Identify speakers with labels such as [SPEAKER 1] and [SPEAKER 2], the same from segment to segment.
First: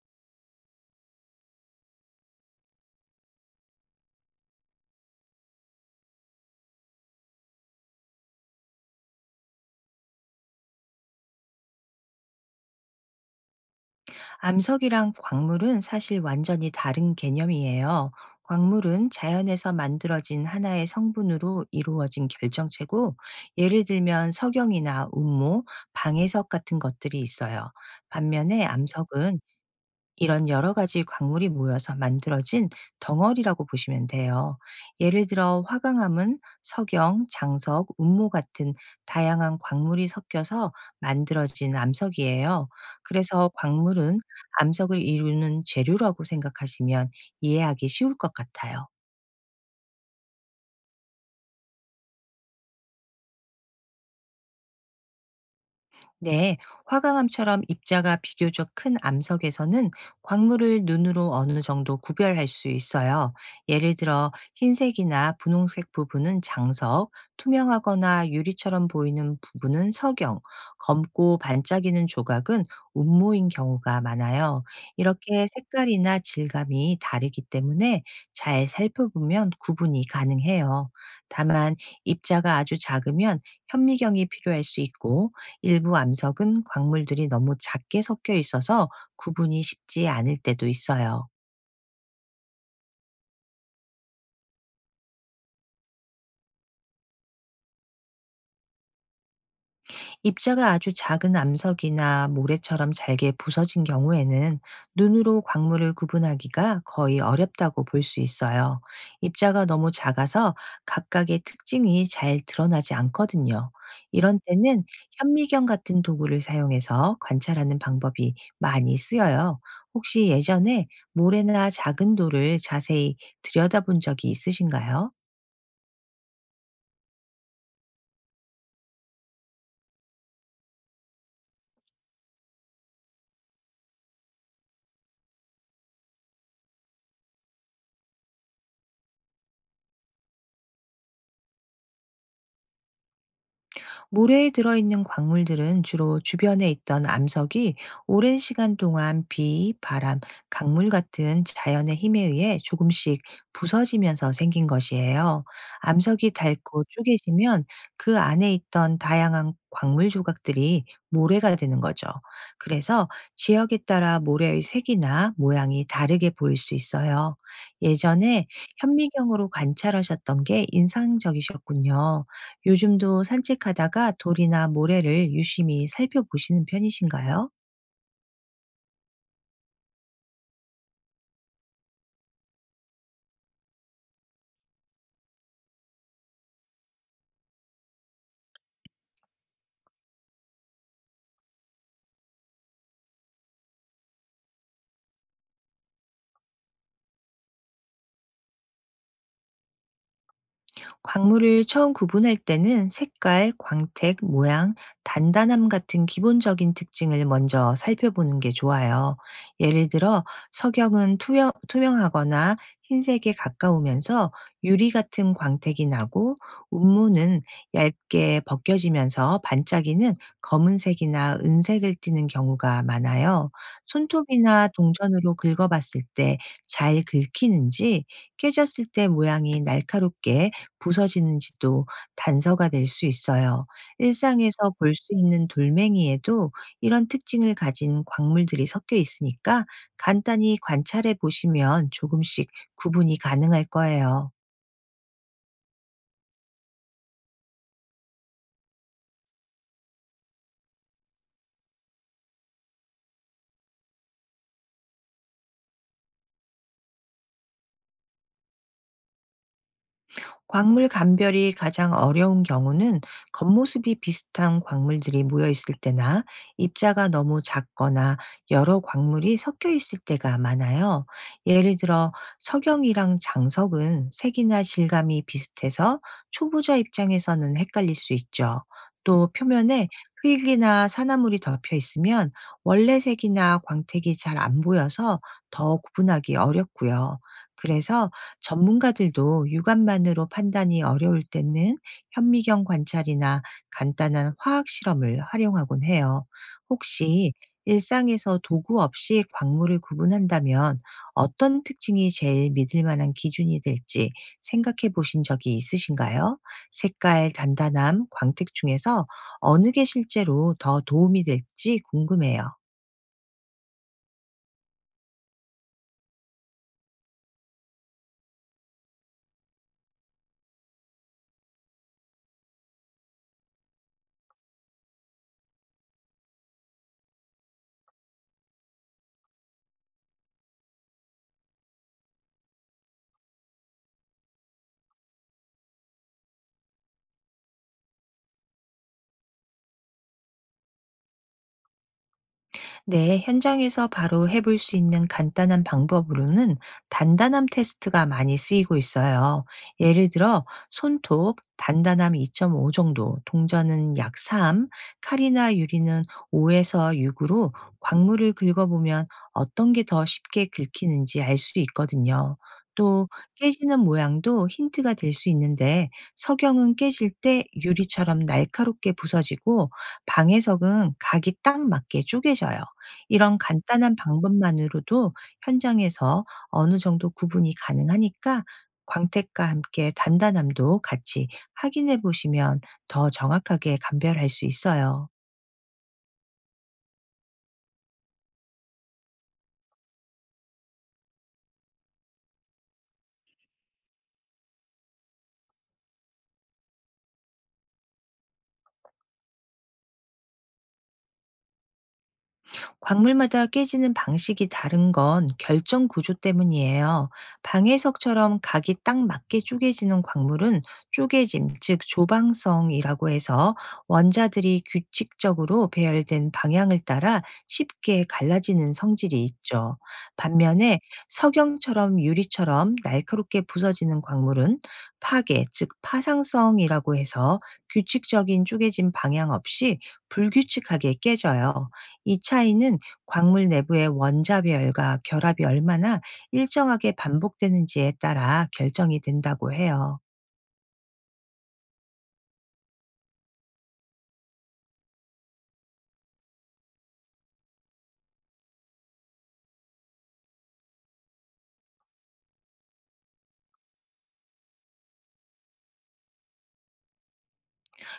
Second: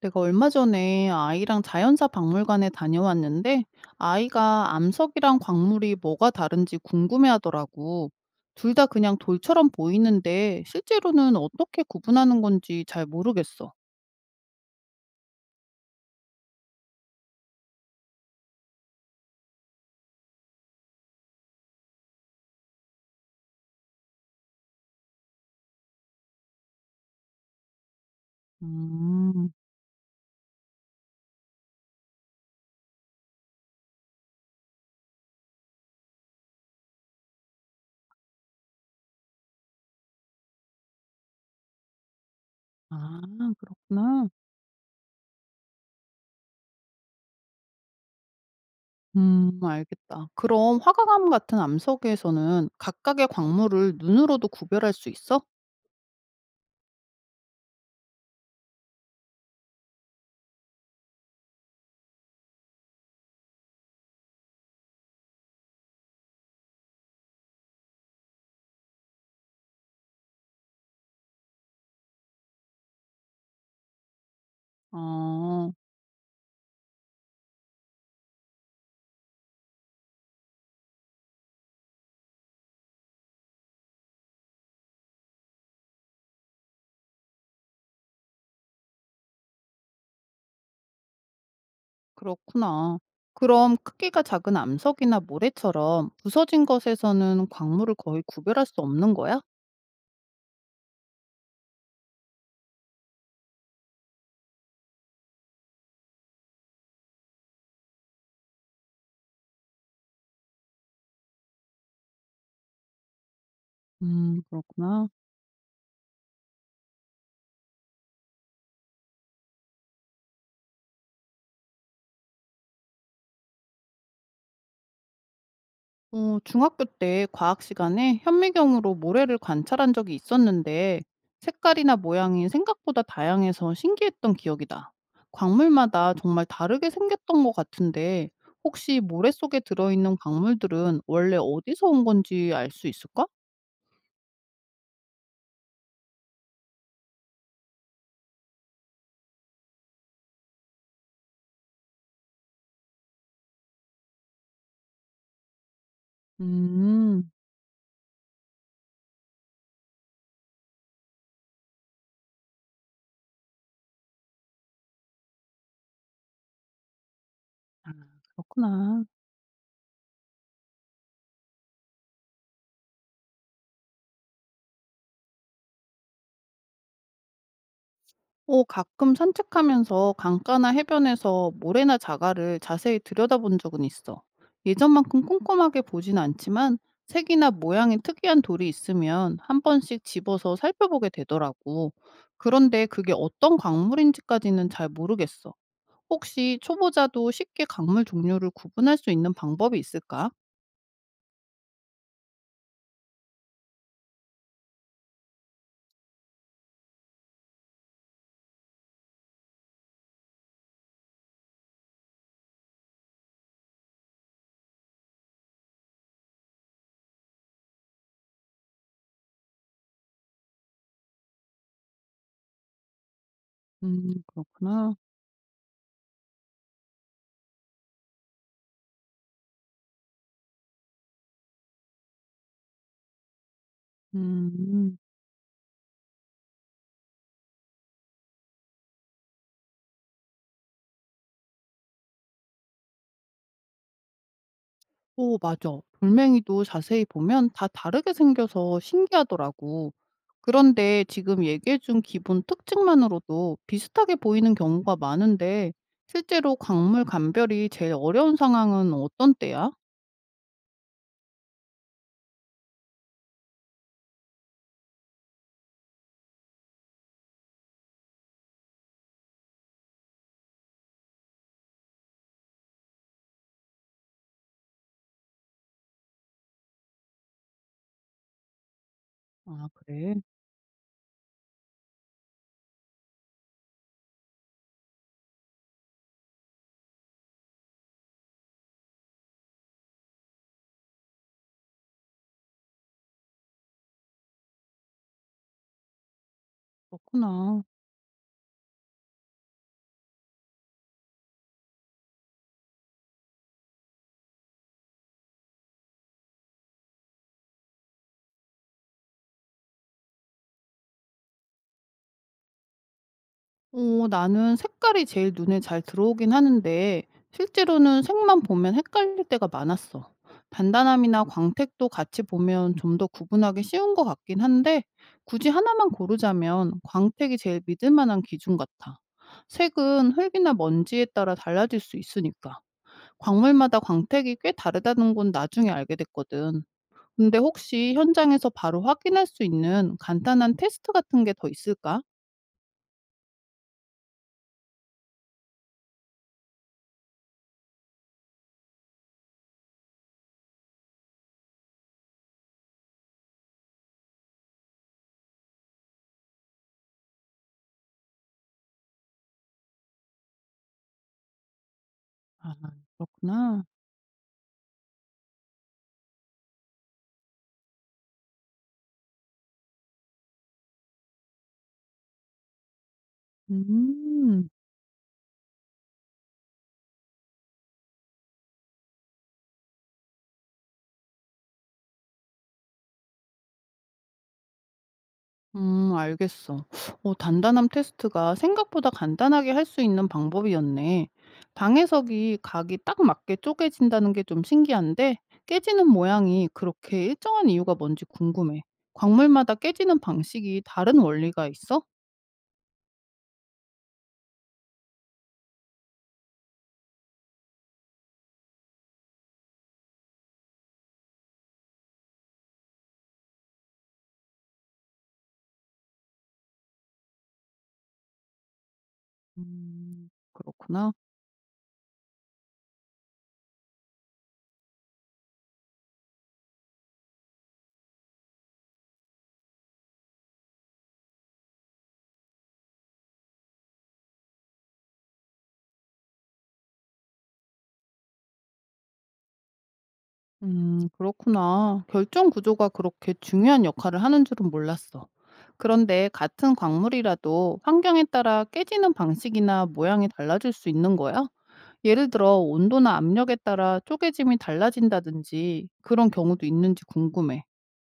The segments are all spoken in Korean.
[SPEAKER 1] 내가 얼마 전에 아이랑 자연사 박물관에 다녀왔는데 아이가 암석이랑 광물이 뭐가 다른지 궁금해하더라고. 둘 다 그냥 돌처럼 보이는데 실제로는 어떻게 구분하는 건지 잘 모르겠어.
[SPEAKER 2] 암석이랑 광물은 사실 완전히 다른 개념이에요. 광물은 자연에서 만들어진 하나의 성분으로 이루어진 결정체고, 예를 들면 석영이나 운모, 방해석 같은 것들이 있어요. 반면에 암석은
[SPEAKER 1] 음,
[SPEAKER 2] 이런 여러 가지 광물이 모여서 만들어진 덩어리라고 보시면 돼요. 예를 들어 화강암은 석영, 장석, 운모 같은 다양한 광물이 섞여서 만들어진 암석이에요.
[SPEAKER 1] 아,
[SPEAKER 2] 그래서 광물은
[SPEAKER 1] 그렇구나.
[SPEAKER 2] 암석을 이루는 재료라고 생각하시면 이해하기 쉬울 것 같아요.
[SPEAKER 1] 알겠다. 그럼 화가암 같은 암석에서는 각각의 광물을 눈으로도 구별할 수 있어?
[SPEAKER 2] 네, 화강암처럼 입자가 비교적 큰 암석에서는 광물을 눈으로 어느 정도 구별할 수 있어요. 예를 들어 흰색이나 분홍색 부분은 장석, 투명하거나 유리처럼 보이는 부분은 석영, 검고 반짝이는 조각은 운모인 경우가 많아요. 이렇게
[SPEAKER 1] 어.
[SPEAKER 2] 색깔이나 질감이 다르기 때문에 잘 살펴보면 구분이 가능해요. 다만 입자가 아주 작으면 현미경이 필요할 수 있고, 일부 암석은 광물들이 너무 작게 섞여 있어서 구분이 쉽지 않을 때도 있어요.
[SPEAKER 1] 그렇구나. 그럼 크기가 작은 암석이나 모래처럼 부서진 것에서는 광물을 거의 구별할 수 없는 거야?
[SPEAKER 2] 입자가 아주 작은 암석이나 모래처럼 잘게 부서진 경우에는 눈으로 광물을 구분하기가 거의 어렵다고 볼 수 있어요. 입자가 너무 작아서 각각의 특징이 잘 드러나지 않거든요. 이런 때는
[SPEAKER 1] 그렇구나.
[SPEAKER 2] 현미경 같은 도구를 사용해서 관찰하는 방법이 많이 쓰여요. 혹시 예전에 모래나 작은 돌을 자세히 들여다본 적이 있으신가요?
[SPEAKER 1] 어, 중학교 때 과학 시간에 현미경으로 모래를 관찰한 적이 있었는데 색깔이나 모양이 생각보다 다양해서 신기했던 기억이 나. 광물마다 정말 다르게 생겼던 것 같은데 혹시 모래 속에 들어있는 광물들은 원래 어디서 온 건지 알 수 있을까?
[SPEAKER 2] 모래에 들어있는 광물들은 주로 주변에 있던 암석이 오랜 시간 동안 비, 바람, 강물 같은 자연의 힘에 의해 조금씩 부서지면서 생긴 것이에요. 암석이 닳고
[SPEAKER 1] 음,
[SPEAKER 2] 쪼개지면 그 안에 있던 다양한 광물 조각들이 모래가 되는 거죠. 그래서 지역에 따라 모래의 색이나 모양이 다르게 보일 수 있어요.
[SPEAKER 1] 아,
[SPEAKER 2] 예전에
[SPEAKER 1] 그렇구나.
[SPEAKER 2] 현미경으로 관찰하셨던 게 인상적이셨군요. 요즘도 산책하다가 돌이나 모래를 유심히 살펴보시는 편이신가요?
[SPEAKER 1] 어, 가끔 산책하면서 강가나 해변에서 모래나 자갈을 자세히 들여다본 적은 있어. 예전만큼 꼼꼼하게 보진 않지만 색이나 모양이 특이한 돌이 있으면 한 번씩 집어서 살펴보게 되더라고. 그런데 그게 어떤 광물인지까지는 잘 모르겠어. 혹시 초보자도 쉽게 광물 종류를 구분할 수 있는 방법이 있을까?
[SPEAKER 2] 광물을 처음 구분할 때는 색깔, 광택, 모양, 단단함 같은 기본적인 특징을 먼저 살펴보는 게 좋아요. 예를 들어, 석영은 투명하거나 흰색에 가까우면서 유리 같은 광택이 나고, 운무는 얇게 벗겨지면서 반짝이는 검은색이나 은색을 띠는 경우가 많아요. 손톱이나
[SPEAKER 1] 그렇구나.
[SPEAKER 2] 동전으로 긁어봤을 때 잘 긁히는지, 깨졌을 때 모양이 날카롭게 부서지는 지도 단서가 될 수 있어요. 일상에서 볼
[SPEAKER 1] 음.
[SPEAKER 2] 수 있는 돌멩이에도 이런 특징을 가진 광물들이 섞여 있으니까 간단히 관찰해 보시면 조금씩 구분이 가능할 거예요.
[SPEAKER 1] 오, 맞아. 돌멩이도 자세히 보면 다 다르게 생겨서 신기하더라고. 그런데 지금 얘기해준 기본 특징만으로도 비슷하게 보이는 경우가 많은데, 실제로 광물 감별이 제일 어려운 상황은 어떤 때야?
[SPEAKER 2] 광물 감별이 가장 어려운 경우는 겉모습이 비슷한 광물들이 모여 있을 때나 입자가 너무 작거나 여러 광물이 섞여 있을 때가 많아요. 예를 들어 석영이랑 장석은 색이나 질감이 비슷해서 초보자 입장에서는 헷갈릴 수 있죠. 또
[SPEAKER 1] 아,
[SPEAKER 2] 표면에
[SPEAKER 1] 그래.
[SPEAKER 2] 흙이나 산화물이 덮여 있으면 원래 색이나 광택이 잘 안 보여서 더 구분하기 어렵고요. 그래서 전문가들도 육안만으로 판단이 어려울 때는 현미경 관찰이나 간단한 화학 실험을 활용하곤 해요. 혹시
[SPEAKER 1] 그렇구나.
[SPEAKER 2] 일상에서 도구 없이 광물을 구분한다면 어떤 특징이 제일 믿을 만한 기준이 될지 생각해 보신 적이 있으신가요? 색깔, 단단함, 광택 중에서 어느 게 실제로 더 도움이 될지 궁금해요.
[SPEAKER 1] 어 나는 색깔이 제일 눈에 잘 들어오긴 하는데 실제로는 색만 보면 헷갈릴 때가 많았어. 단단함이나 광택도 같이 보면 좀 더 구분하기 쉬운 것 같긴 한데 굳이 하나만 고르자면 광택이 제일 믿을 만한 기준 같아. 색은 흙이나 먼지에 따라 달라질 수 있으니까 광물마다 광택이 꽤 다르다는 건 나중에 알게 됐거든. 근데 혹시 현장에서 바로 확인할 수 있는 간단한 테스트 같은 게 더 있을까?
[SPEAKER 2] 네, 현장에서 바로 해볼 수 있는 간단한 방법으로는 단단함 테스트가 많이 쓰이고 있어요. 예를 들어, 손톱, 단단함 2.5 정도, 동전은 약 3, 칼이나 유리는 5에서 6으로 광물을 긁어보면 어떤 게 더 쉽게 긁히는지 알 수 있거든요.
[SPEAKER 1] 아,
[SPEAKER 2] 또,
[SPEAKER 1] 그렇구나.
[SPEAKER 2] 깨지는 모양도 힌트가 될 수 있는데, 석영은 깨질 때 유리처럼 날카롭게 부서지고, 방해석은 각이 딱 맞게 쪼개져요. 이런 간단한
[SPEAKER 1] 음.
[SPEAKER 2] 방법만으로도 현장에서 어느 정도 구분이 가능하니까 광택과 함께 단단함도 같이 확인해 보시면 더 정확하게 감별할 수 있어요.
[SPEAKER 1] 알겠어. 어 단단함 테스트가 생각보다 간단하게 할 수 있는 방법이었네. 방해석이 각이 딱 맞게 쪼개진다는 게 좀 신기한데 깨지는 모양이 그렇게 일정한 이유가 뭔지 궁금해. 광물마다 깨지는 방식이 다른 원리가 있어?
[SPEAKER 2] 광물마다 깨지는 방식이 다른 건 결정 구조 때문이에요. 방해석처럼 각이 딱 맞게 쪼개지는 광물은 쪼개짐, 즉 조방성이라고 해서 원자들이 규칙적으로 배열된 방향을 따라 쉽게 갈라지는 성질이 있죠. 반면에
[SPEAKER 1] 그렇구나.
[SPEAKER 2] 석영처럼 유리처럼 날카롭게 부서지는 광물은 파괴, 즉 파상성이라고 해서 규칙적인 쪼개짐 방향 없이 불규칙하게 깨져요. 이 차이는 광물 내부의 원자별과 결합이 얼마나 일정하게 반복되는지에 따라 결정이 된다고 해요.
[SPEAKER 1] 그렇구나. 결정 구조가 그렇게 중요한 역할을 하는 줄은 몰랐어. 그런데 같은 광물이라도 환경에 따라 깨지는 방식이나 모양이 달라질 수 있는 거야? 예를 들어 온도나 압력에 따라 쪼개짐이 달라진다든지 그런 경우도 있는지 궁금해.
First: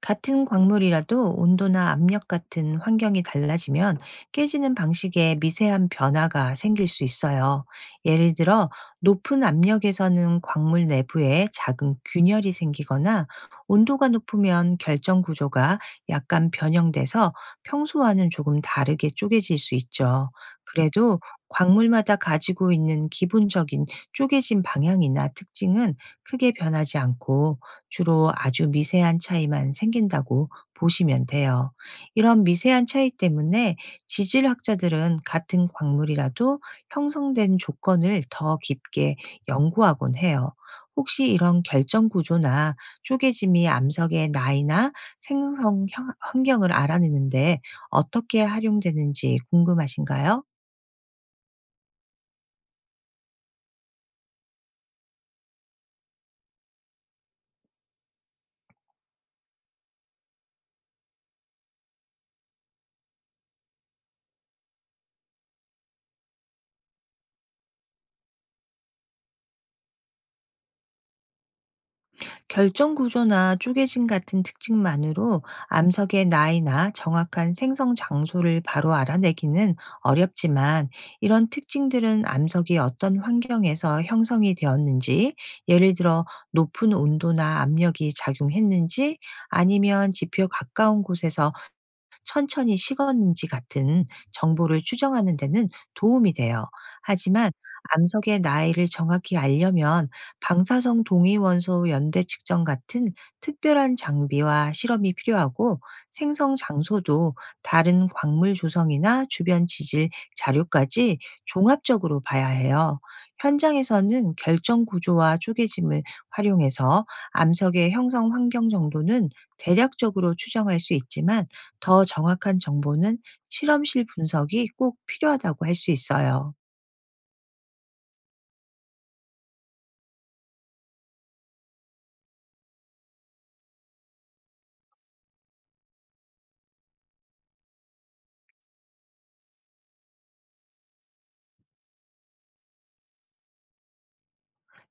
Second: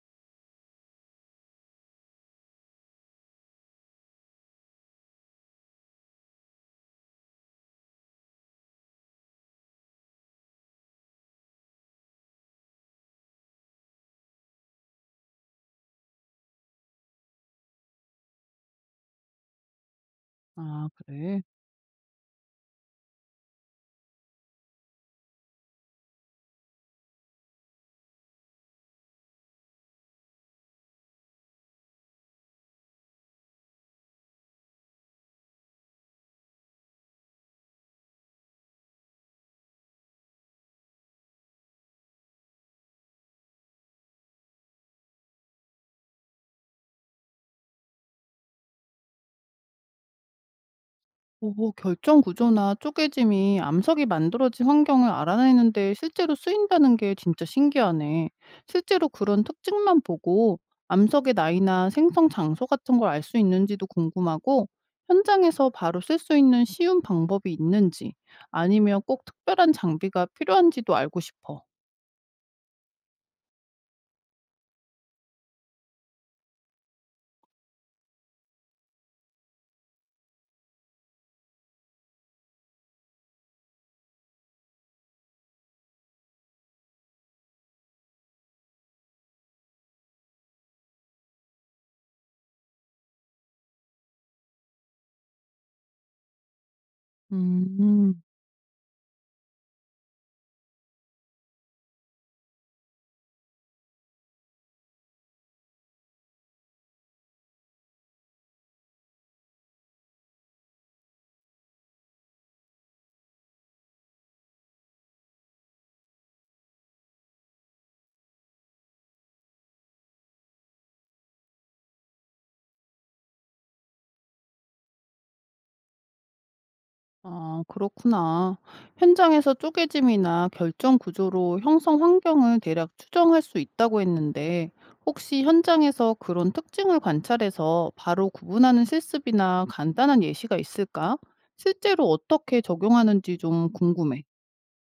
[SPEAKER 2] 같은 광물이라도 온도나 압력 같은 환경이 달라지면 깨지는 방식에 미세한 변화가 생길 수 있어요. 예를 들어 높은 압력에서는 광물 내부에 작은 균열이 생기거나 온도가 높으면 결정 구조가 약간 변형돼서 평소와는 조금 다르게 쪼개질 수 있죠.
[SPEAKER 1] 아,
[SPEAKER 2] 그래도
[SPEAKER 1] 그래.
[SPEAKER 2] 광물마다 가지고 있는 기본적인 쪼개진 방향이나 특징은 크게 변하지 않고 주로 아주 미세한 차이만 생긴다고 보시면 돼요. 이런 미세한 차이 때문에 지질학자들은 같은 광물이라도 형성된 조건을 더 깊게 연구하곤 해요. 혹시 이런 결정 구조나 쪼개짐이 암석의 나이나 생성 환경을 알아내는데 어떻게 활용되는지 궁금하신가요?
[SPEAKER 1] 오, 결정 구조나 쪼개짐이 암석이 만들어진 환경을 알아내는 데 실제로 쓰인다는 게 진짜 신기하네. 실제로 그런 특징만 보고 암석의 나이나 생성 장소 같은 걸 알 수 있는지도 궁금하고, 현장에서 바로 쓸 수 있는 쉬운 방법이 있는지, 아니면 꼭 특별한 장비가 필요한지도 알고 싶어.
[SPEAKER 2] 결정 구조나 쪼개짐 같은 특징만으로 암석의 나이나 정확한 생성 장소를 바로 알아내기는 어렵지만, 이런 특징들은 암석이 어떤 환경에서 형성이 되었는지, 예를 들어 높은 온도나 압력이 작용했는지 아니면 지표 가까운 곳에서 천천히 식었는지 같은 정보를 추정하는 데는 도움이 돼요. 하지만
[SPEAKER 1] 음.
[SPEAKER 2] 암석의 나이를 정확히 알려면 방사성 동위원소 연대 측정 같은 특별한 장비와 실험이 필요하고, 생성 장소도 다른 광물 조성이나 주변 지질 자료까지 종합적으로 봐야 해요. 현장에서는 결정 구조와 쪼개짐을 활용해서 암석의 형성 환경 정도는 대략적으로 추정할 수 있지만, 더 정확한 정보는 실험실 분석이 꼭 필요하다고 할 수 있어요.
[SPEAKER 1] 아, 그렇구나. 현장에서 쪼개짐이나 결정 구조로 형성 환경을 대략 추정할 수 있다고 했는데, 혹시 현장에서 그런 특징을 관찰해서 바로 구분하는 실습이나 간단한 예시가 있을까? 실제로 어떻게 적용하는지 좀 궁금해.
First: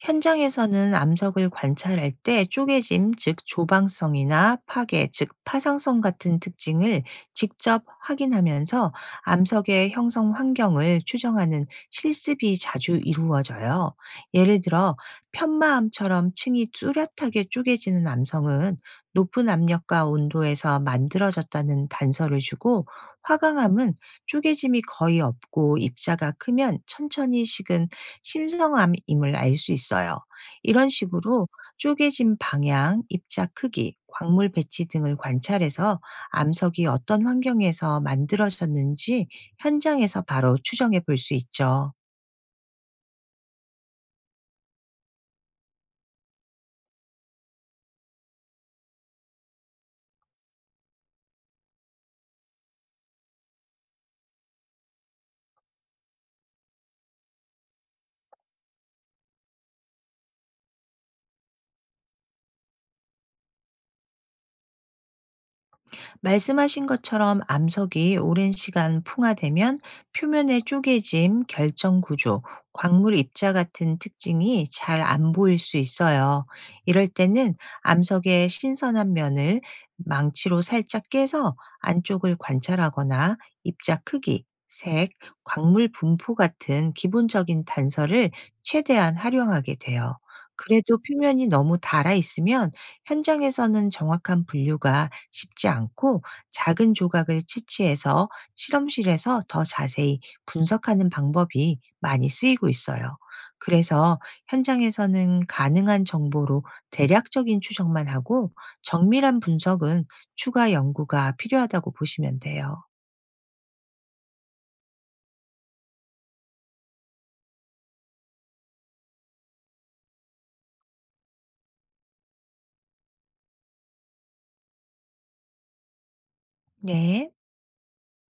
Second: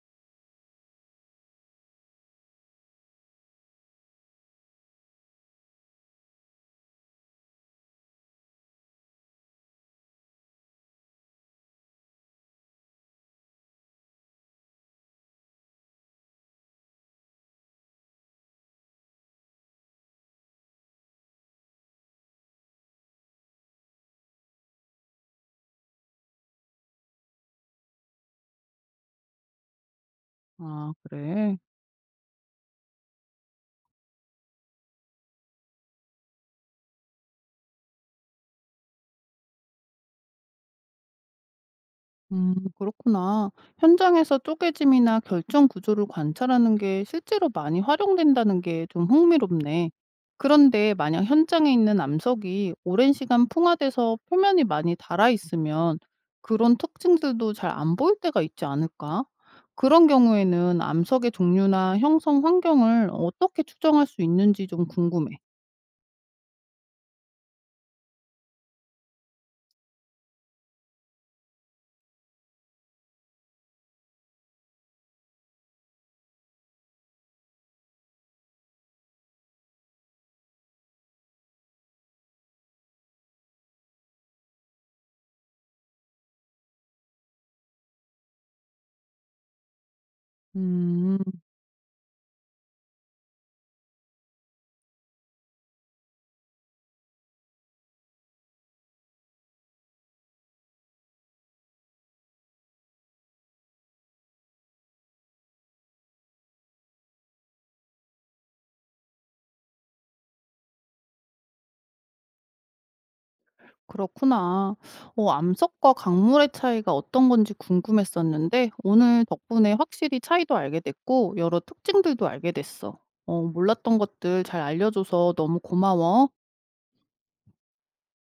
[SPEAKER 2] 현장에서는 암석을 관찰할 때 쪼개짐, 즉 조방성이나 파괴, 즉 파상성 같은 특징을 직접 확인하면서 암석의 형성 환경을 추정하는 실습이 자주 이루어져요. 예를 들어 편마암처럼 층이 뚜렷하게 쪼개지는 암성은 높은 압력과 온도에서 만들어졌다는 단서를 주고, 화강암은 쪼개짐이 거의 없고 입자가 크면 천천히 식은 심성암임을 알 수 있어요. 이런
[SPEAKER 1] 아,
[SPEAKER 2] 식으로
[SPEAKER 1] 그래.
[SPEAKER 2] 쪼개진 방향, 입자 크기, 광물 배치 등을 관찰해서 암석이 어떤 환경에서 만들어졌는지 현장에서 바로 추정해 볼 수 있죠.
[SPEAKER 1] 그렇구나. 현장에서 쪼개짐이나 결정 구조를 관찰하는 게 실제로 많이 활용된다는 게 좀 흥미롭네. 그런데 만약 현장에 있는 암석이 오랜 시간 풍화돼서 표면이 많이 닳아 있으면 그런 특징들도 잘 안 보일 때가 있지 않을까? 그런 경우에는 암석의 종류나 형성 환경을 어떻게 추정할 수 있는지 좀 궁금해.
[SPEAKER 2] 말씀하신 것처럼 암석이 오랜 시간 풍화되면 표면의 쪼개짐, 결정 구조, 광물 입자 같은 특징이 잘 안 보일 수 있어요. 이럴 때는 암석의 신선한 면을 망치로 살짝 깨서 안쪽을 관찰하거나 입자 크기, 색, 광물 분포 같은 기본적인 단서를 최대한 활용하게 돼요. 그래도
[SPEAKER 1] 음.
[SPEAKER 2] 표면이 너무 달아 있으면 현장에서는 정확한 분류가 쉽지 않고, 작은 조각을 채취해서 실험실에서 더 자세히 분석하는 방법이 많이 쓰이고 있어요. 그래서 현장에서는 가능한 정보로 대략적인 추정만 하고 정밀한 분석은 추가 연구가 필요하다고 보시면 돼요.
[SPEAKER 1] 그렇구나. 어, 암석과 강물의 차이가 어떤 건지 궁금했었는데, 오늘 덕분에 확실히 차이도 알게 됐고, 여러 특징들도 알게 됐어. 어, 몰랐던 것들 잘 알려줘서 너무 고마워.
[SPEAKER 2] 네.